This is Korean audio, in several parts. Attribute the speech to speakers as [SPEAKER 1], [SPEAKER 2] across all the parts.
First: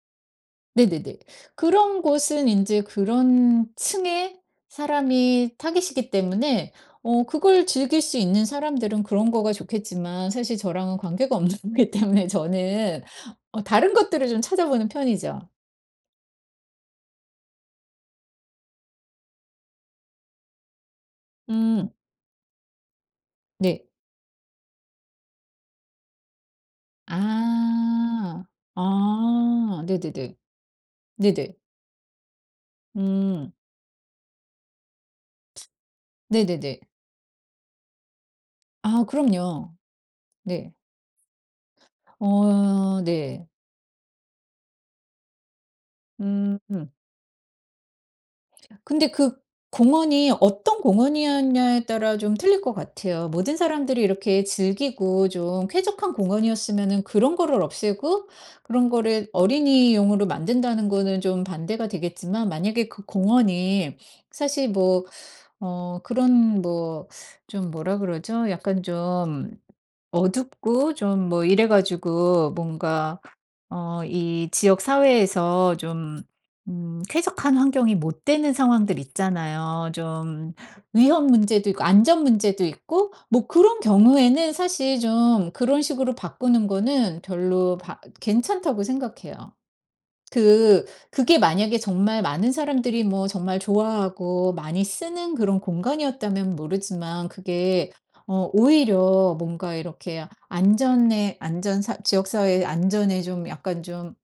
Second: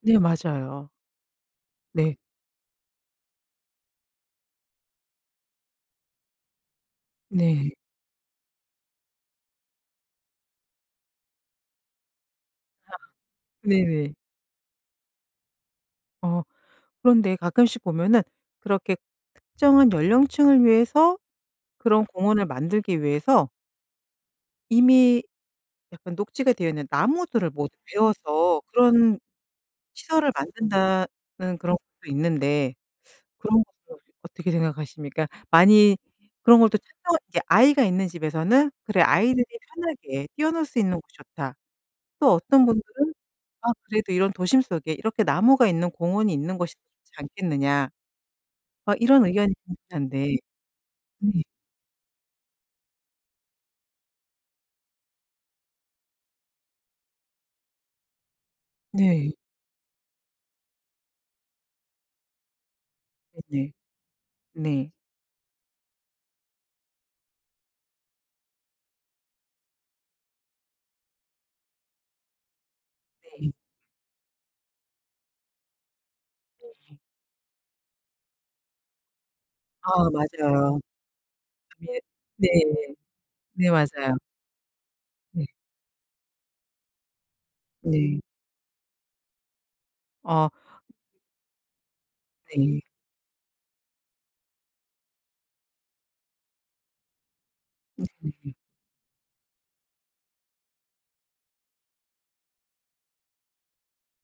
[SPEAKER 1] 네. 맞아요.
[SPEAKER 2] 네네네. 그런
[SPEAKER 1] 네.
[SPEAKER 2] 곳은 인제 그런 층의 사람이 타깃이기 때문에 어 그걸
[SPEAKER 1] 네.
[SPEAKER 2] 즐길 수 있는 사람들은 그런 거가 좋겠지만 사실 저랑은 관계가 없는 기 때문에
[SPEAKER 1] 아.
[SPEAKER 2] 저는 어 다른
[SPEAKER 1] 네네.
[SPEAKER 2] 것들을 좀 찾아보는 편이죠.
[SPEAKER 1] 어. 그런데 가끔씩 보면은 그렇게 특정한 연령층을 위해서
[SPEAKER 2] 음.
[SPEAKER 1] 그런 공원을 만들기 위해서
[SPEAKER 2] 네.
[SPEAKER 1] 이미 약간 녹지가 되어 있는 나무들을 모두
[SPEAKER 2] 아.
[SPEAKER 1] 베어서 그런
[SPEAKER 2] 아.
[SPEAKER 1] 시설을
[SPEAKER 2] 네네네. 네네.
[SPEAKER 1] 만든다는 그런 것도 있는데
[SPEAKER 2] 음.
[SPEAKER 1] 그런 것도 어떻게 생각하십니까?
[SPEAKER 2] 츠
[SPEAKER 1] 많이 그런 것도
[SPEAKER 2] 네네네.
[SPEAKER 1] 특정한 이제 아이가 있는 집에서는 "그래
[SPEAKER 2] 아
[SPEAKER 1] 아이들이
[SPEAKER 2] 그럼요.
[SPEAKER 1] 편하게 뛰어놀
[SPEAKER 2] 네.
[SPEAKER 1] 수 있는 곳이 좋다." 또 어떤
[SPEAKER 2] 어
[SPEAKER 1] 분들은
[SPEAKER 2] 네.
[SPEAKER 1] "아 그래도 이런 도심 속에 이렇게 나무가 있는 공원이 있는
[SPEAKER 2] 음.
[SPEAKER 1] 것이 좋지 않겠느냐." 어
[SPEAKER 2] 근데
[SPEAKER 1] 이런
[SPEAKER 2] 그
[SPEAKER 1] 의견이
[SPEAKER 2] 공원이
[SPEAKER 1] 분분한데
[SPEAKER 2] 어떤
[SPEAKER 1] 네.
[SPEAKER 2] 공원이었냐에 따라 좀 틀릴 것 같아요. 모든 사람들이 이렇게 즐기고 좀 쾌적한 공원이었으면은 그런 거를 없애고 그런 거를
[SPEAKER 1] 네.
[SPEAKER 2] 어린이용으로 만든다는 거는 좀 반대가 되겠지만 만약에 그
[SPEAKER 1] 네네.
[SPEAKER 2] 공원이 사실
[SPEAKER 1] 네.
[SPEAKER 2] 뭐 어 그런 뭐 좀 뭐라 그러죠 약간 좀 어둡고 좀 뭐 이래 가지고 뭔가
[SPEAKER 1] 네.
[SPEAKER 2] 어 이 지역 사회에서 좀
[SPEAKER 1] 네.
[SPEAKER 2] 음 쾌적한 환경이 못 되는 상황들 있잖아요.
[SPEAKER 1] 아
[SPEAKER 2] 좀
[SPEAKER 1] 맞아요.
[SPEAKER 2] 위험 문제도 있고
[SPEAKER 1] 네
[SPEAKER 2] 안전
[SPEAKER 1] 네.
[SPEAKER 2] 문제도 있고 뭐
[SPEAKER 1] 네
[SPEAKER 2] 그런
[SPEAKER 1] 맞아요.
[SPEAKER 2] 경우에는 사실
[SPEAKER 1] 네.
[SPEAKER 2] 좀 그런 식으로 바꾸는 거는 별로 바
[SPEAKER 1] 네.
[SPEAKER 2] 괜찮다고 생각해요.
[SPEAKER 1] 어.
[SPEAKER 2] 그 그게 만약에 정말 많은
[SPEAKER 1] 네.
[SPEAKER 2] 사람들이 뭐 정말 좋아하고 많이 쓰는 그런 공간이었다면 모르지만 그게 어
[SPEAKER 1] 네네네.
[SPEAKER 2] 오히려 뭔가 이렇게 안전에 안전 사 지역 사회의 안전에 좀 약간 좀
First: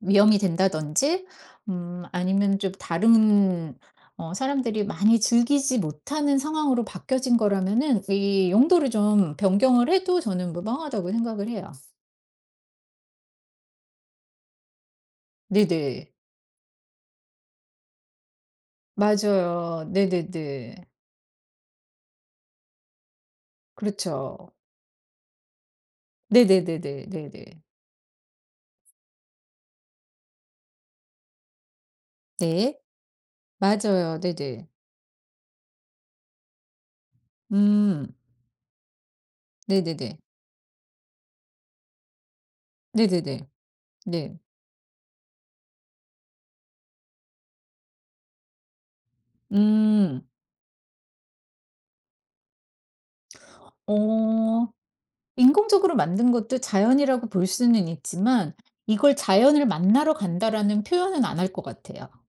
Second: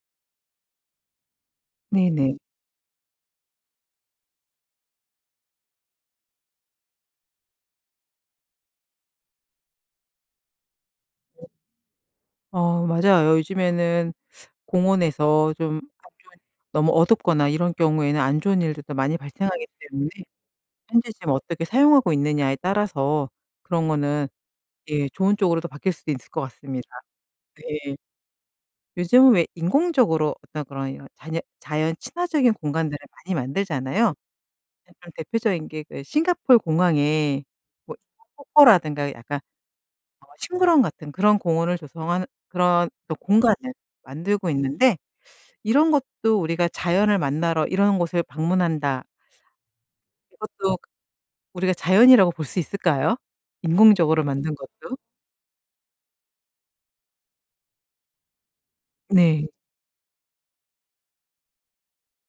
[SPEAKER 2] 위험이 된다든지 음
[SPEAKER 1] 네네.
[SPEAKER 2] 아니면 좀 다른 어 사람들이 많이 즐기지 못하는 상황으로 바뀌어진 거라면은 이 용도를 좀 변경을 해도 저는 무방하다고 생각을 해요.
[SPEAKER 1] 어 맞아요. 요즘에는 공원에서 좀
[SPEAKER 2] 네네.
[SPEAKER 1] [unintelligible] 너무 어둡거나 이런 경우에는 안 좋은 일들도 많이 발생하기
[SPEAKER 2] 맞아요.
[SPEAKER 1] 때문에
[SPEAKER 2] 네네네.
[SPEAKER 1] 현재 지금 어떻게 사용하고 있느냐에 따라서 그런 거는
[SPEAKER 2] 그렇죠.
[SPEAKER 1] 예 좋은 쪽으로도 바뀔 수 있을 것 같습니다.
[SPEAKER 2] 네네네네 네네.
[SPEAKER 1] 네. 요즘은 왜 인공적으로 어떤 그런 이런 자녀 자연 친화적인
[SPEAKER 2] 네.
[SPEAKER 1] 공간들을 많이 만들잖아요.
[SPEAKER 2] 맞아요. 네네.
[SPEAKER 1] 네 좀 대표적인 게 그 싱가폴 공항에 뭐
[SPEAKER 2] 음.
[SPEAKER 1] 인공 폭포라든가 약간
[SPEAKER 2] 네네네.
[SPEAKER 1] 어 식물원 같은 그런 공원을 조성하는 그런 또
[SPEAKER 2] 네네네.
[SPEAKER 1] 공간을
[SPEAKER 2] 네.
[SPEAKER 1] 만들고 있는데 이런 것도 우리가 자연을 만나러 이런 곳을 방문한다
[SPEAKER 2] 음.
[SPEAKER 1] 이것도 우리가 자연이라고 볼 수 있을까요? 인공적으로 만든
[SPEAKER 2] 어.
[SPEAKER 1] 것도?
[SPEAKER 2] 인공적으로 만든 것도 자연이라고 볼 수는 있지만 이걸
[SPEAKER 1] 네.
[SPEAKER 2] "자연을 만나러 간다."라는 표현은 안 할 것 같아요.